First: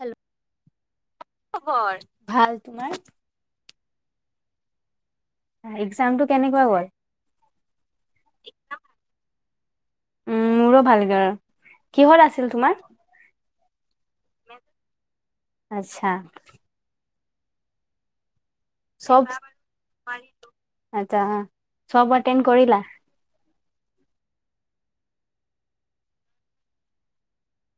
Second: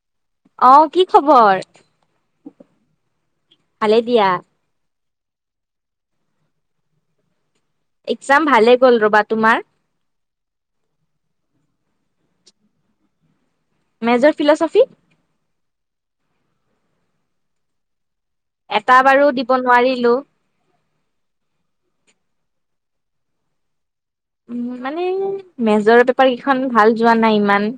Hello কি খবৰ? ভাল, তোমাৰ? ভালে দিয়া। এক্জামটো কেনেকুৱা গল? এক্জাম ভালে গ'ল ৰ'বা, তোমাৰ? কিহৰ আছিল তোমাৰ? Major, philosophy? আচ্ছা। এটা বাৰু চব, দিব নোৱাৰিলো চব এতেণ্ড কৰিলা? উম মানে মেজৰ পেপাৰ কেইখন ভাল যোৱা নাই ইমান।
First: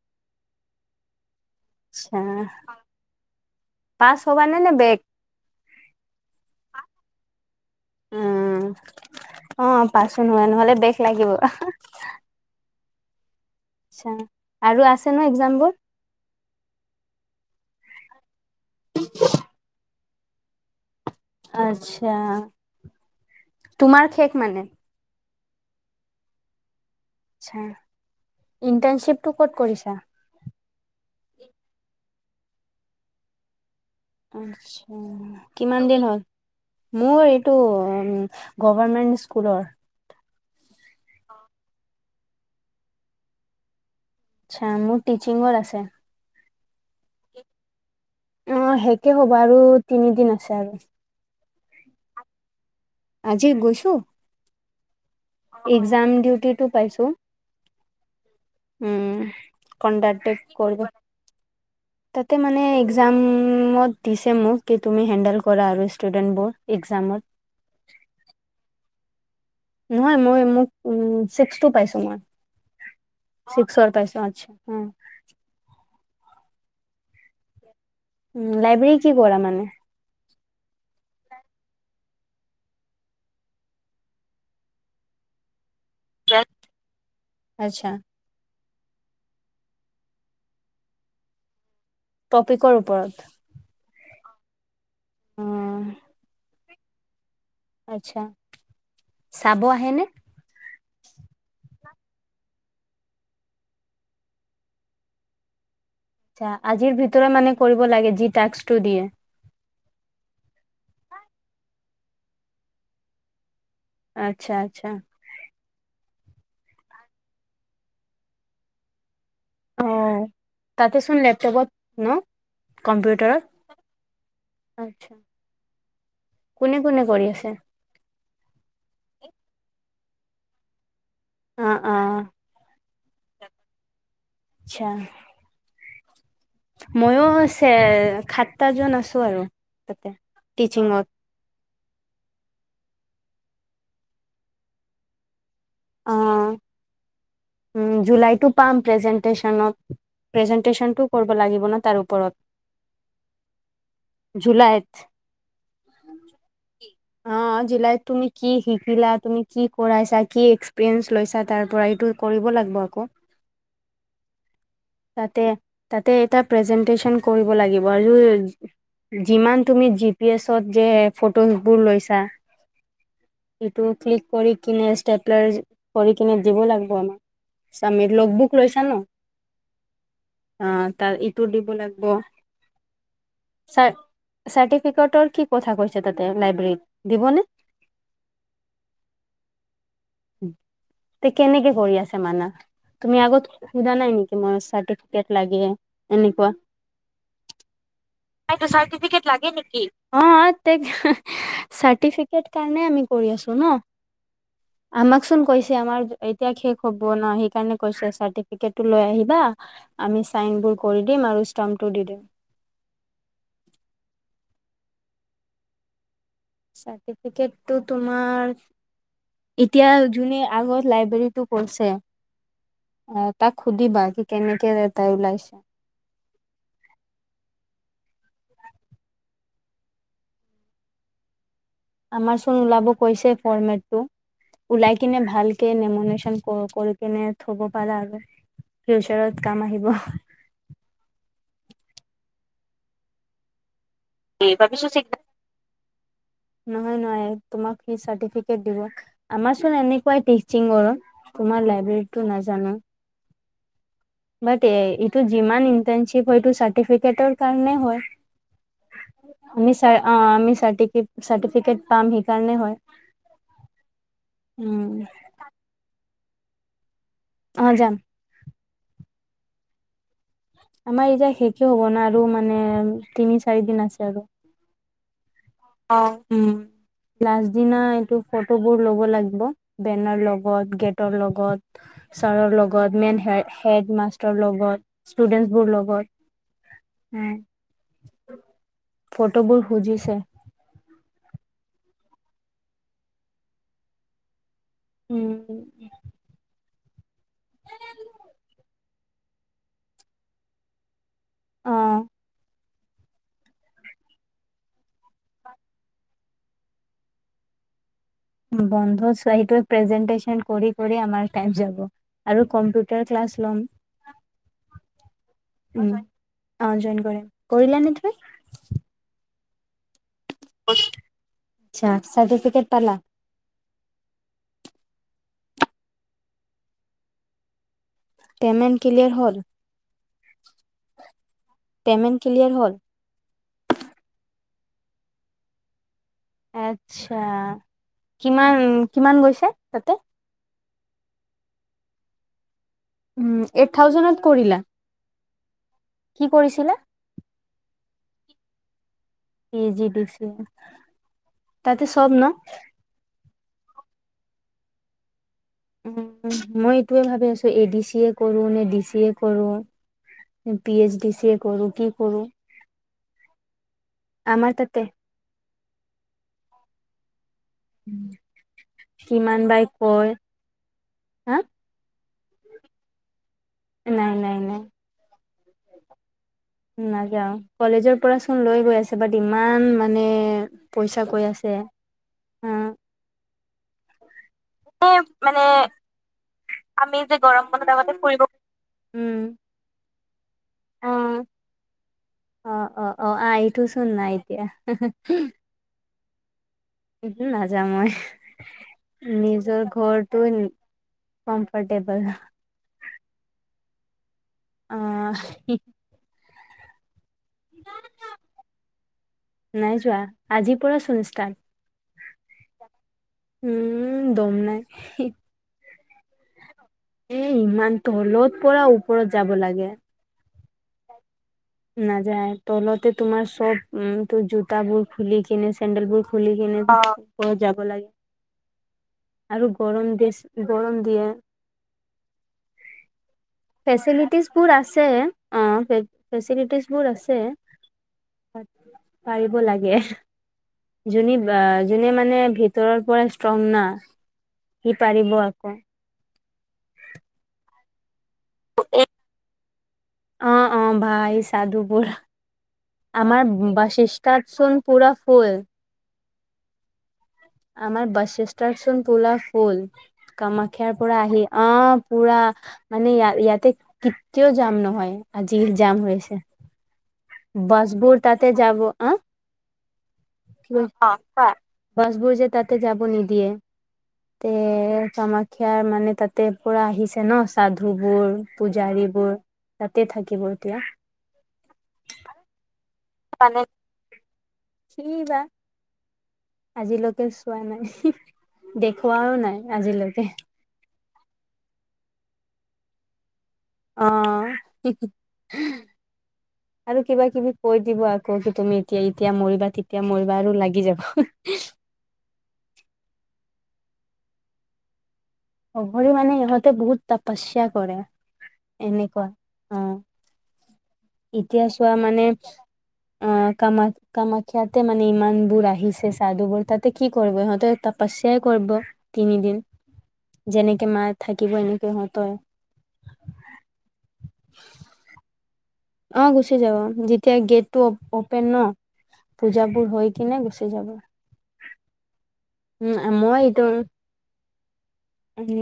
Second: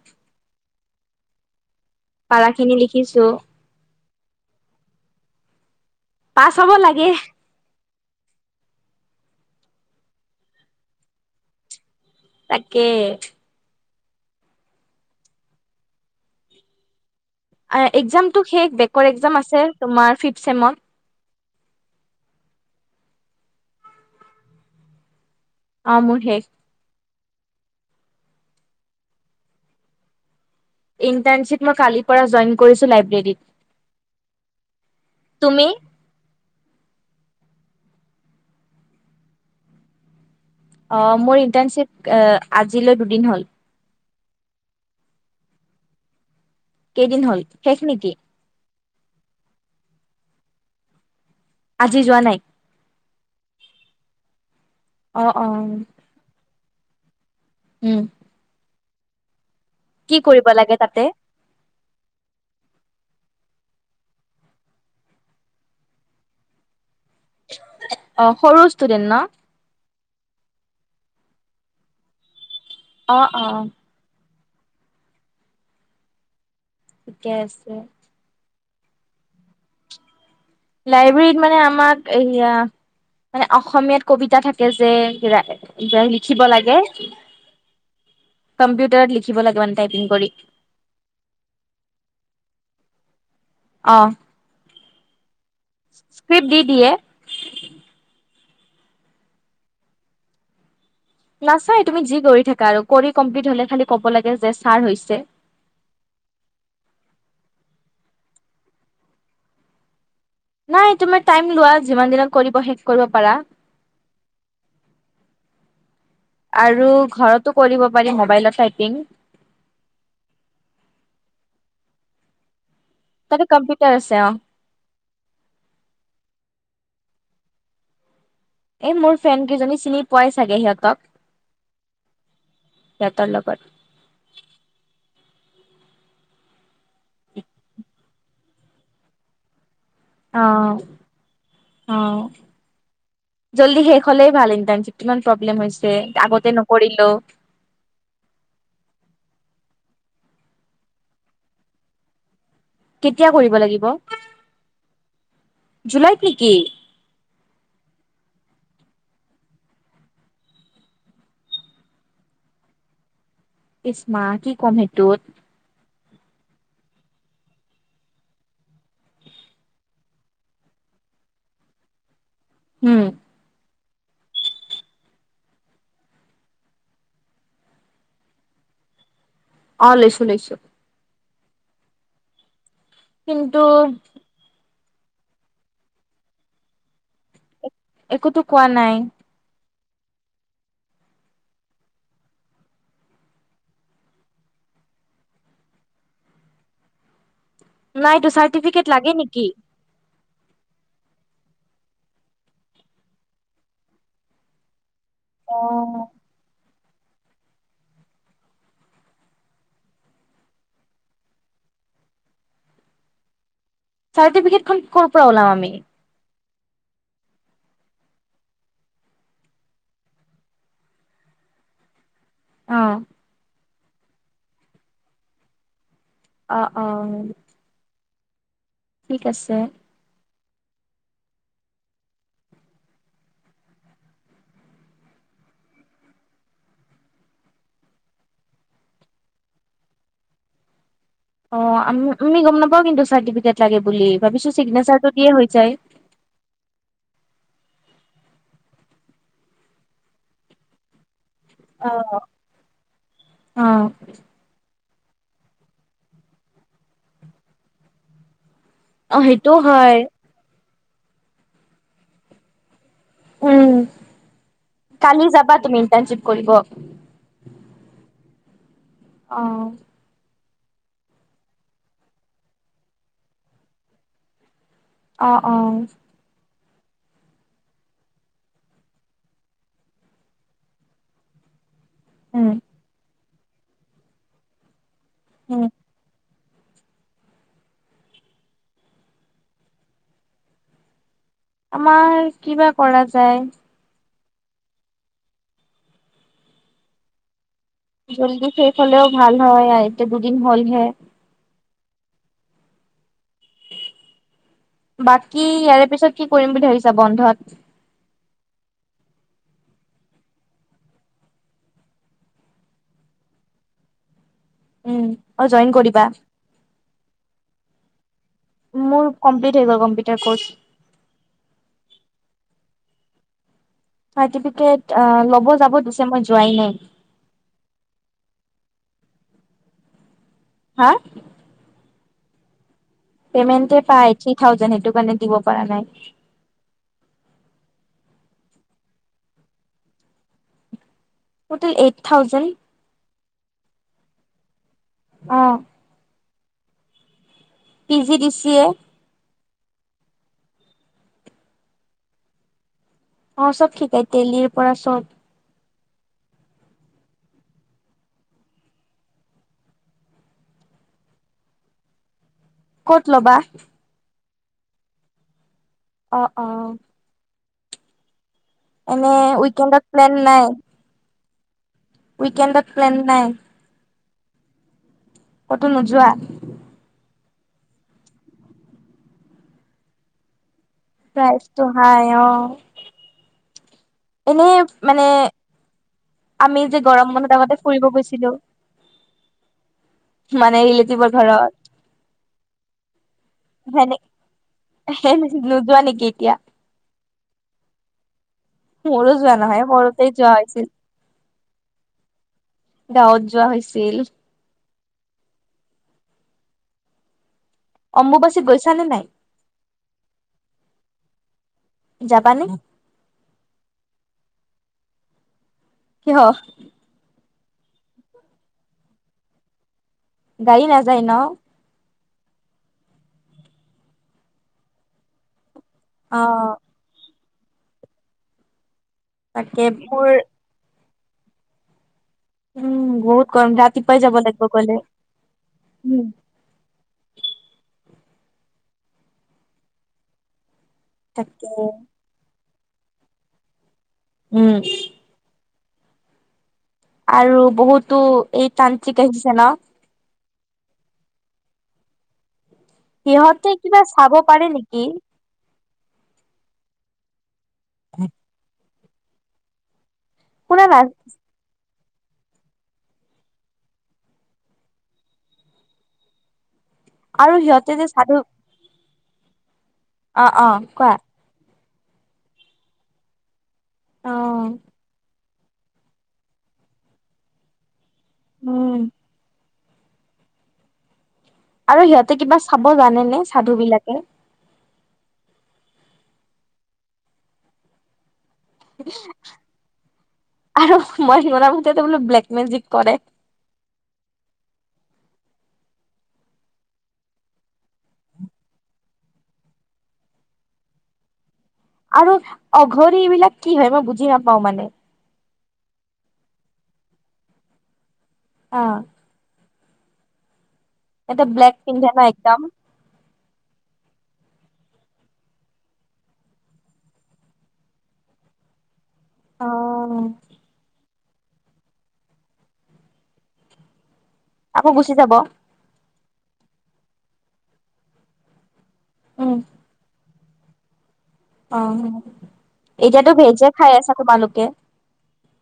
আচ্ছা পাৰা খিনি লিখিছো পাছ হবা নে বেক? পাছ হব লাগে। উম অ', পাছ [unintelligible] বেক লাগিব। তাকে। আৰু আছে ন এক্জামবোৰ? একজামটো শেষ, বেকৰ এক্জাম আছে তোমাৰ ফিফট চেমৰ। আচ্ছা, তোমাৰ শেষ মানে? অ', মোৰ শেষ। আচ্ছা। ইণ্টাৰ্ণশ্বিপটো ক'ত কৰিছা? ইণ্টাৰনশিপ মই কালি পৰা জইন কৰিছোঁ লিব্ৰে আচ্ছা। কিমান দিন হ'ল? মোৰ টো গভৰ্মেন স্কুলৰ। অ', মোৰ ইণ্টাৰ্ণশ্বিপ আজিলৈ দুদিন হ'ল। আচ্ছা মোৰ টিচিঙৰ আছে। কেই দিন হল, শেষ নেকী? অহ', শেষেই হ'ব আৰু তিনিদিন আছে আৰু। আজি যোৱা নাই? আজি গৈছো। অ অ একজাম দিওতেটো পাইছো। উম। উম। কি কণ্ডাক্টেদ লাগে কৰিব। তাতে তাতে মানে একজাম উম, মত দিছে মোক কি তুমি হেণ্ডেল কৰা আৰু ষ্টুডেন্ট বোৰ একজামত। অহ, সৰু ষ্টুডেন্ট ন? নহয় মই মোক উম, ছিক্সটো পাইছো মই। অ অ ছিক্সৰ পাইছ, অহ, আচ্ছা। উম। ঠিকেই আছে। উম, লাইব্ৰেৰী কি কৰা মানে? লাইব্ৰেৰীত মানে আমাক এয়া মানে অসমীয়াত কবিতা থাকে যে। লিখিব লাগে। আচ্ছা কম্পিউটাৰত লিখিব লাগোনে টাইপিং কৰি। টপিকৰ ওপৰত। অহ অ', ', স্ক্ৰিপ্ট দি দিয়ে। আচ্ছা চাব আহ আহেনে? নাচাই তুমি যি কৰি থাকা আৰু কৰি কমপ্লিট হলে খালি ক'ব লাগে যে ছাৰ হৈছে। আচ্ছা আজিৰ ভিতৰত মানে কৰিব লাগে যি ট ট টাস্কটো দিয়ে। নাই তুমাৰ টাইম লোৱা যিমান দিনত কৰিব শেষ কৰিব পাৰা। আচ্ছা - আচ্ছা। আৰু ঘৰতো কৰিব পাৰি মোবাইলত টাইপিঙ। অহ ', তাতে চোন লেপটপত ন? তাতে কম্পিউটাৰত, কম্পিউটাৰ আছে অ আচ্ছা, কোন কোনে কৰি আছে? এ মোৰ ফ্ৰেন কেইজনী চিনি পোৱাই চাগে সিহঁতক। অহ - অহ। সিহতৰ লগত। ময়ো ছে খাট্টাাজ আছো আৰু। ত টিচিংত। অহ ', জল্দি শেষ হলেই ভাল এন্তান কিমান প্ৰব্লেম হৈছে আগতে অহ নকৰিলো ', উম, জুলাইতো পাম প্ৰেজেন্টেচনত। প্ৰেজেন্টেশ্যনটো কৰিব লাগিব ন তাৰ ওপৰত। কেতিয়া কৰিব লাগিব, জুলাইত জুলাইত নেকি? অ' জুলাইত তুমি কি শিকিলা, তুমি কি কৰাইছা কি এক্সপিৰিয়েঞ্চ লৈছা তাৰ পৰা এইটো কৰিব লাগিব আকৌ। ইচ্মা কি ক'ম সেইটোত। তাতে তাতে এটা প্ৰেজেন্টেচন কৰিব লাগিব, আৰু, যিমান তুমি জি পি এছত যে ফটো বোৰ লৈছা। উম। সিটো ক্লিক কৰি কিনে ষ্টেটলাৰ কৰি কিনে দিব লাগিব, আমাৰ আমি লগ বুক লৈছা ন? অ' লৈছো লৈছো। ত দিব লাগিব। কিন্তু ক্ৰিকটৰ কি কথা কৈছে তাতে? লাইব্ৰেৰীত, দিবনে? একোটো কোৱা নাই তে কেনেকে কৰি আছে মানা, তুমি আগত সোধা নাই নেকি? মই চাৰ্টিফিকেট লাগে এনেকুৱা চাৰৰ্টিফিকেট লাগে নেকি? অ তে চাৰ্টিফিকেট কাৰণে আমি কৰি আছো ন আমাকচোন অ কৈছে আমাৰ এতিয়া খে হ'ব ন, সেইকাৰণ কৈছে চাৰ্টিফিকেট লৈ আহিবা আমি চাইন বোৰ কৰি দিম আৰু ষ্টাম্পটো দি দিম চাৰ্টিফিকেট খন ক'ৰ পৰা ওলাম আমি? চাৰ্টিফিকেটটো তোমাৰ, এতিয়া যোনে আগত লাইব্ৰেৰীটো কৰিছে অ', তাক সুধিবা কি কেনেকে এ তাই ওলাইছে অ', অ'। ঠিক আছে। আমাৰ চোন ওলাব কৈছে ফৰৰ্মেটটো। ওলাই কিনে ভালকে নেমুলেচন কৰি কিনে থব পাৰা আৰু ফিউচাৰত কাম আহিব। অ', আম আমি গম নাপাও কিন্তু চাৰ্টিফিকেট লাগে বুলি ভাবিছোঁ ভাবিছো চিক চিগনেচাৰটো দিয়ে হৈ যায় নহয় নহয় তোমাক কি চাৰ্টিফিকেট দিব আমাৰ চোনএনেকুৱাই [unintelligible] তোমাৰ অ লাইব্ৰেৰীতটো নাজানো অ', টো যিমান ইণ্টাৰ্নশ্বিপ হয়টো চাৰ্টিফিকেটৰ কাৰণে হয় অ সেইটোও আমি হয় চাৰ অ', আমি চাৰৰ্টি চাৰ্টিফিকেট পাম, সেইকাৰণেও হয়। উম, উম কালি যাবা তুমি ইণ্টাৰ্নশ্বিপ? কৰিব অ', যাম। অ'। আমাৰ এতিয়া শেষে হ'ব না আৰু মানে, তিনি-চাৰি দিন আছে আৰু অ উম। লাষ্ট দিনা এইটো ফটোবোৰ ল'ব লাগিব বেনাৰ লগত গেটৰ লগত। উম ছাৰৰ লগত মেন হে। হেড মাষ্টৰৰ লগত। ষ্টুডেন্টছ বোৰৰ লগত। উম ফটোবোৰ সুজিছে। [inaudible] আমাৰ কিবা কৰা যায়। উম। যল্দি শেষ হলেও ভাল হয় এতিয়া দুদিন হলহে। অ বাকী ইয়াৰে পিছত কি কৰিম বুলি ভাবিছা বন্ধত? বন্ধত চোৱা প্ৰেজেণ্টেছন কৰি কৰি আমাৰ টাইম যাব আৰু কম্পিউটাৰ ক্লাছ লম। উম অ জইন উম কৰিবা অ জইন কৰিম, কৰিলা নে তুমি? মোৰ [unintelligible] চাৰ্টিফিকেট পালা? চাৰ্টিফিকেট ল'ব যাব দিছে মই যোৱাই নাই। পেমেণ্ট ক্লিয়াৰ হ'ল? হা। পেমেণ্ট ক্লিয়াৰ হ'ল? পেমেণ্টয়ে পায় থ্ৰী থাউজেণ্ড সেইটো কাৰণে দিব পৰা নাই। আচ্ছা, কিমান কিমান গৈছে তাতে? Total eight thousand. উম এইট থাউজেণ্ডত কৰিলা? অ। কি কৰিছিলা। পিজিডিচিএ। পিজিডিচিএ তাতে চব নহ। অ চব শিকাই তেলিৰ পৰা চব। উ মই এইটোৱে ভাবি আছো এডিচিএ কৰোঁ নে ডিচিএ কৰো পিএইচডিচি এ কৰোঁ কি কৰোঁ। ক'ত ল'বা? আমাৰ তাতে। অঁ অঁ। উম। এনে উইকেণ্ডত প্লেন নাই? হা। উইকেণ্ডত প্লেন নাই? নাই নাই নাই। ক'তো নোযোৱা? নাযাও কলেজৰ পৰাচোন লৈ গৈ আছে বাট ইমান মানে। পইচা কৈ আছে প্ৰাইজটো হাই অ। হা এনেই মানে। আমি যে গৰম বন্ধত ফুৰিব মানে ৰিলেটিভৰ ঘৰত অ অ অ অ এইটোচোন সেনে নাই সেই এতিয়া। নোযোৱা নেকি এতিয়া উহু নাযাও মই। মোৰো যোৱা নহয়। সৰুতেই যোৱা হৈছিল। কম্ফৰ্টেবল। গাঁৱত যোৱা হৈছিল। অ'। অম্বুবাচীত গৈছানে নাই নাই যোৱা। আজি পৰা, যাবানে [unintelligible] উম, দম নাই। [unintelligible] কিয়? এ ইমান তলত পৰা ওপৰত যাব লাগে গাড়ী নাযায় ন? নাযায়। তলতে তোমাৰ চব উম, তোৰ জোতাবোৰ খুলি কিনে চেণ্ডেল বু অ খুলি কিনে, অ' অ' যাব লাগে আৰু তাকে গৰম মোৰ দিছ, গৰম দিয়ে [inaudible] উম বহুত গৰম, ৰাতিপুৱাই যাব ফেচিলিটিজ বোৰ লাগিব গলে আছে অ ফেচিলিটিজ বোৰ আছে পাৰিব লাগে। যোনি বা তাকে যোনে মানে ভি ভিতৰৰ পৰাই ষ্ট্ৰং না উম সি পাৰিব আকৌ আৰু বহুতো এই তান্ত্ৰিক আহিছে ন অ' অ' ভাই সাধু বোৰ আমাৰ সিহঁতে কিবা চাব বাশিষ্ঠ পাৰে চোন নেকি পুৰা ফুল আমাৰ বশিষ্ঠ চোন পুৰা ফুল শুনা কামাখ্যাৰ না পৰা আহি অ' পুৰা মানে, ইয়া-ইয়াতে কেতিয়াও জাম নহয়, আজি জাম হৈছে। আৰু সিহঁতে যে বাছবোৰ সাধু তাতে যাব, আ [unintelligible] অ', কোৱা বাছবোৰ যে তাতে যাব নিদিয়ে তে, ত', মই [unintelligible] মানে তাতে পুৰা আহিছে ন' চাধু বোৰ, উম পুজাৰীবোৰ তাতে থাকিব এতিয়া। আৰু সিহঁতে কিবা চাব জানেনে? মানে চাধু বিলাকে? [unintelligible] আজিলৈকে চোৱা নাই দেখুৱাও নাই আজিলৈকে আৰু মই কৰা মতেতো বোলো ব্লেক মেজিক কৰে। অ, আৰু কিবা কিবি কৈ দিব আকৌ কি তুমি এতিয়া এতিয়া মৰিবা তেতিয়া মৰিবা আৰু লাগি যাব আৰু অঘৰী বিলাক কি হয় মই বুজি নাপাও মানে অঘৰি মানে ইহঁতে বহুত তাপচ্যা কৰে। অ এনেকুৱা অ এটা এতিয়া ব্লেক চোৱা পিন্ধে ন মানে একদম অ কামত কামাখ্যাতে মানে ইমান বোৰ আহিছে সাদু বোৰ তাতে কি কৰিব সিহঁতে তাপচ্যাই কৰিব। তিনিদিন। অ যেনেকে মা থাকিব এনেকে ইহঁতৰ আকৌ গুচি যাব। অ, গুচি যাব যেতিয়া গেটটো অপেন ন। উম পূজাবোৰ হৈ কিনে গুচি যাব। অ উম এতিয়াতো মই এইটো ভেজে খাই আছা তোমালোক? তে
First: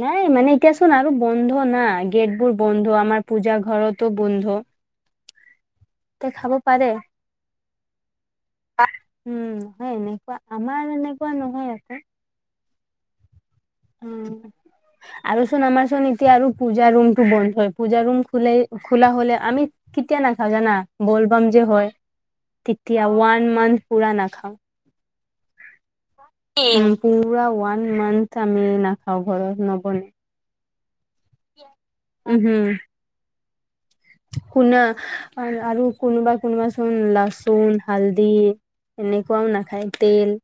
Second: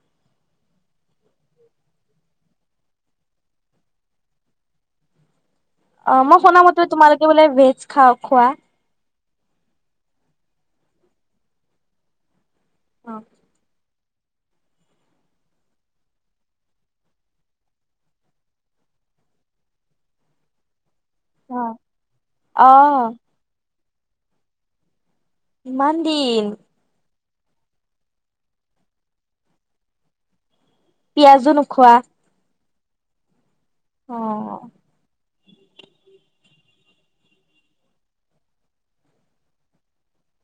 নাই মানে এতিয়াচোন আৰু বন্ধ না গেটবোৰ বন্ধ আমাৰ পূজা ঘৰতো বন্ধ। অ তে মই খাব শুনা মতে পাৰে। তোমালোকে বোলে ভেজ খাওঁ, খোৱা? উম হয় এনেকুৱা আমাৰ এনেকুৱা নহয় আক। অ। উম আৰু চোন আমাৰ চোন এতিয়া আৰু পূজা ৰুমটো বন্ধ হয়। পূজা ৰুম খুলেই খুলা হলে আমি কেতিয়া নাখাও জানা। বলবাম যে হয় অ তেতিয়া ৱান মান্থ পুৰা নাখাওঁ। ইমান দিন [unintelligible] পুৰা ওৱান মান্থ আমি নাখাওঁ ঘৰত নবনে। পিয়াজো নোখোৱা? উহু, অ শুনা আৰু কোনোবা কোনোবাচোন লাচুন, হালদি এনেকুৱাও নাখায় তেল।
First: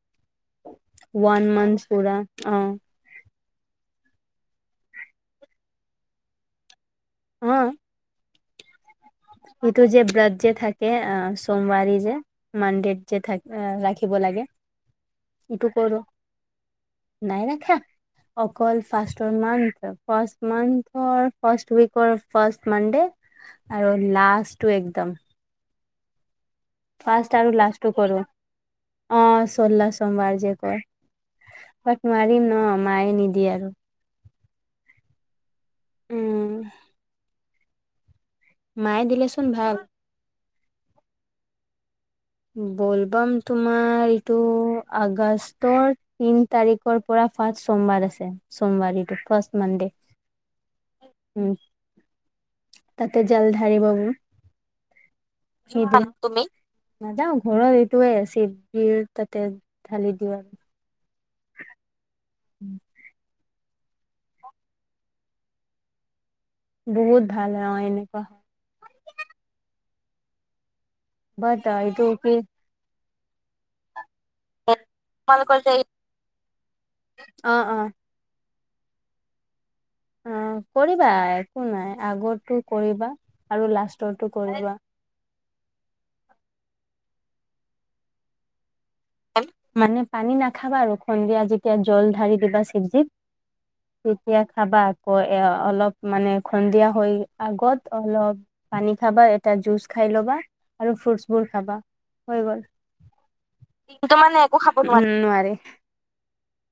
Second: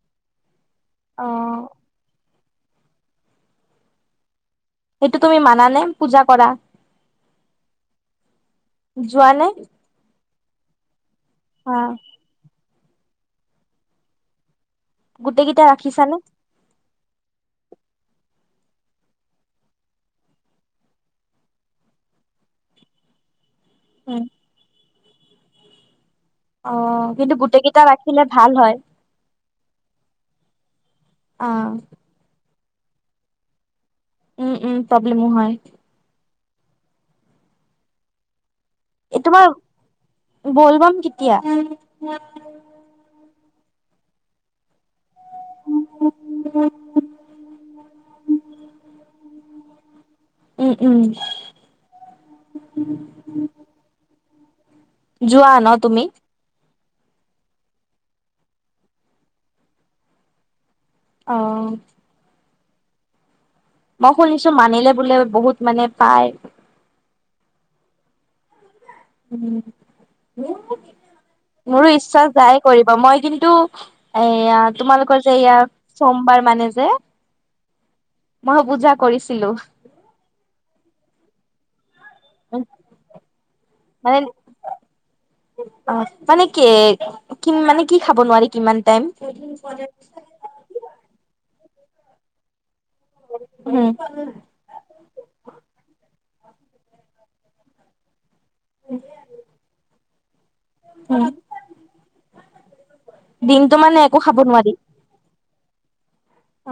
অ ৱান মান্থ পুৰা। অ'। এইটো তুমি মানা নে, পূজা কৰা? হা। যোৱা নে সেইটো যে ব্ৰাত যে থাকে, আ অ সোমবাৰে যে মানডেড যে থাকে, আ, ৰাখিব লাগে গোটেইকেইটা ইটো কৰো ৰাখিছানে? নাই ৰাখা অকল ফাৰ্ষ্টৰ মান্থ, ফাৰ্ষ্ট মান্থৰ, ফাৰ্ষ্ট উইকৰ, ফাৰ্ষ্ট মানডে, আ লাষ্টটো একদম। অ', ফাৰ্ষ্ট কিন্তু আৰু গোটেইকেইটা ৰাখিলে ভাল হয়। চোল্লা সোমবাৰ যে কয় অ বাট নোৱাৰিম ন মায়ে নিদিয়ে আৰু উম, উম প্ৰব্লেমো হয় উম, মায়ে এই তোমাৰ দিলেচোন ভাল। বলবম কেতিয়া? বলবাম তোমাৰ এইটো আগ আগষ্টৰ তিন তাৰিখৰ পৰা ফাৰ্ষ্ট সোমবাৰ আছে। চোমবাৰিটো ফাৰ্ষ্ট মানডে। উম উম উম, তাতে জল ঢালিব যোৱা ন তুমি? নিদিয়ে নাযাওঁ ঘৰৰ এইটোৱে শিৱজীৰ তাতে ঢালি দিওঁ আৰু। অ', [inaudible] মই শুনিছোঁ, মানিলে বোলে বহুত মানে পাই বহুত ভাল অ', এনেকুৱা বাট [inaudible] মোৰো এইটো ইচ্ছা কি যাই কৰিব মই কিন্তু এয়া তোমালোকৰ যে ইয়া সোমবাৰ মানে যে অ অ মই পূজা কৰিছিলো। অ', কৰিবা একো নাই। আগৰটো কৰিবা আৰু মানে লাষ্টৰটো কৰিবা। অ' মানে কি কি মানে, কি খাব নোৱাৰি কিমান টাইম মানে পানী নাখাবা আৰু। সন্ধিয়া যেত যেতিয়া জল ঢালি দিবা যে শিৱজীক, উম তেতিয়া খাবা আকৌ এ অলপ মানে সন্ধিয়া হৈ আগত অলপ। পানী খাবা এটা জুচ। খাই ল'বা। আৰু উম ফ্ৰুটছবোৰ খাবা, হৈ গ'ল। দিনটো মানে একো খাব নোৱাৰি? উম, নোৱাৰে। অ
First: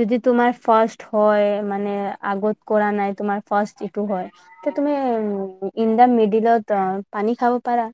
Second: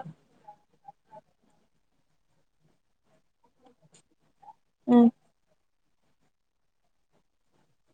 যদি তোমাৰ ফাৰ্ষ্ট হয়, মানে আগত কৰা নাই তোমাৰ ফাৰ্ষ্ট ইটো হয়। তিয়া উম তুমি ইণ্ডা মিডি'লত পানী খাব পাৰা।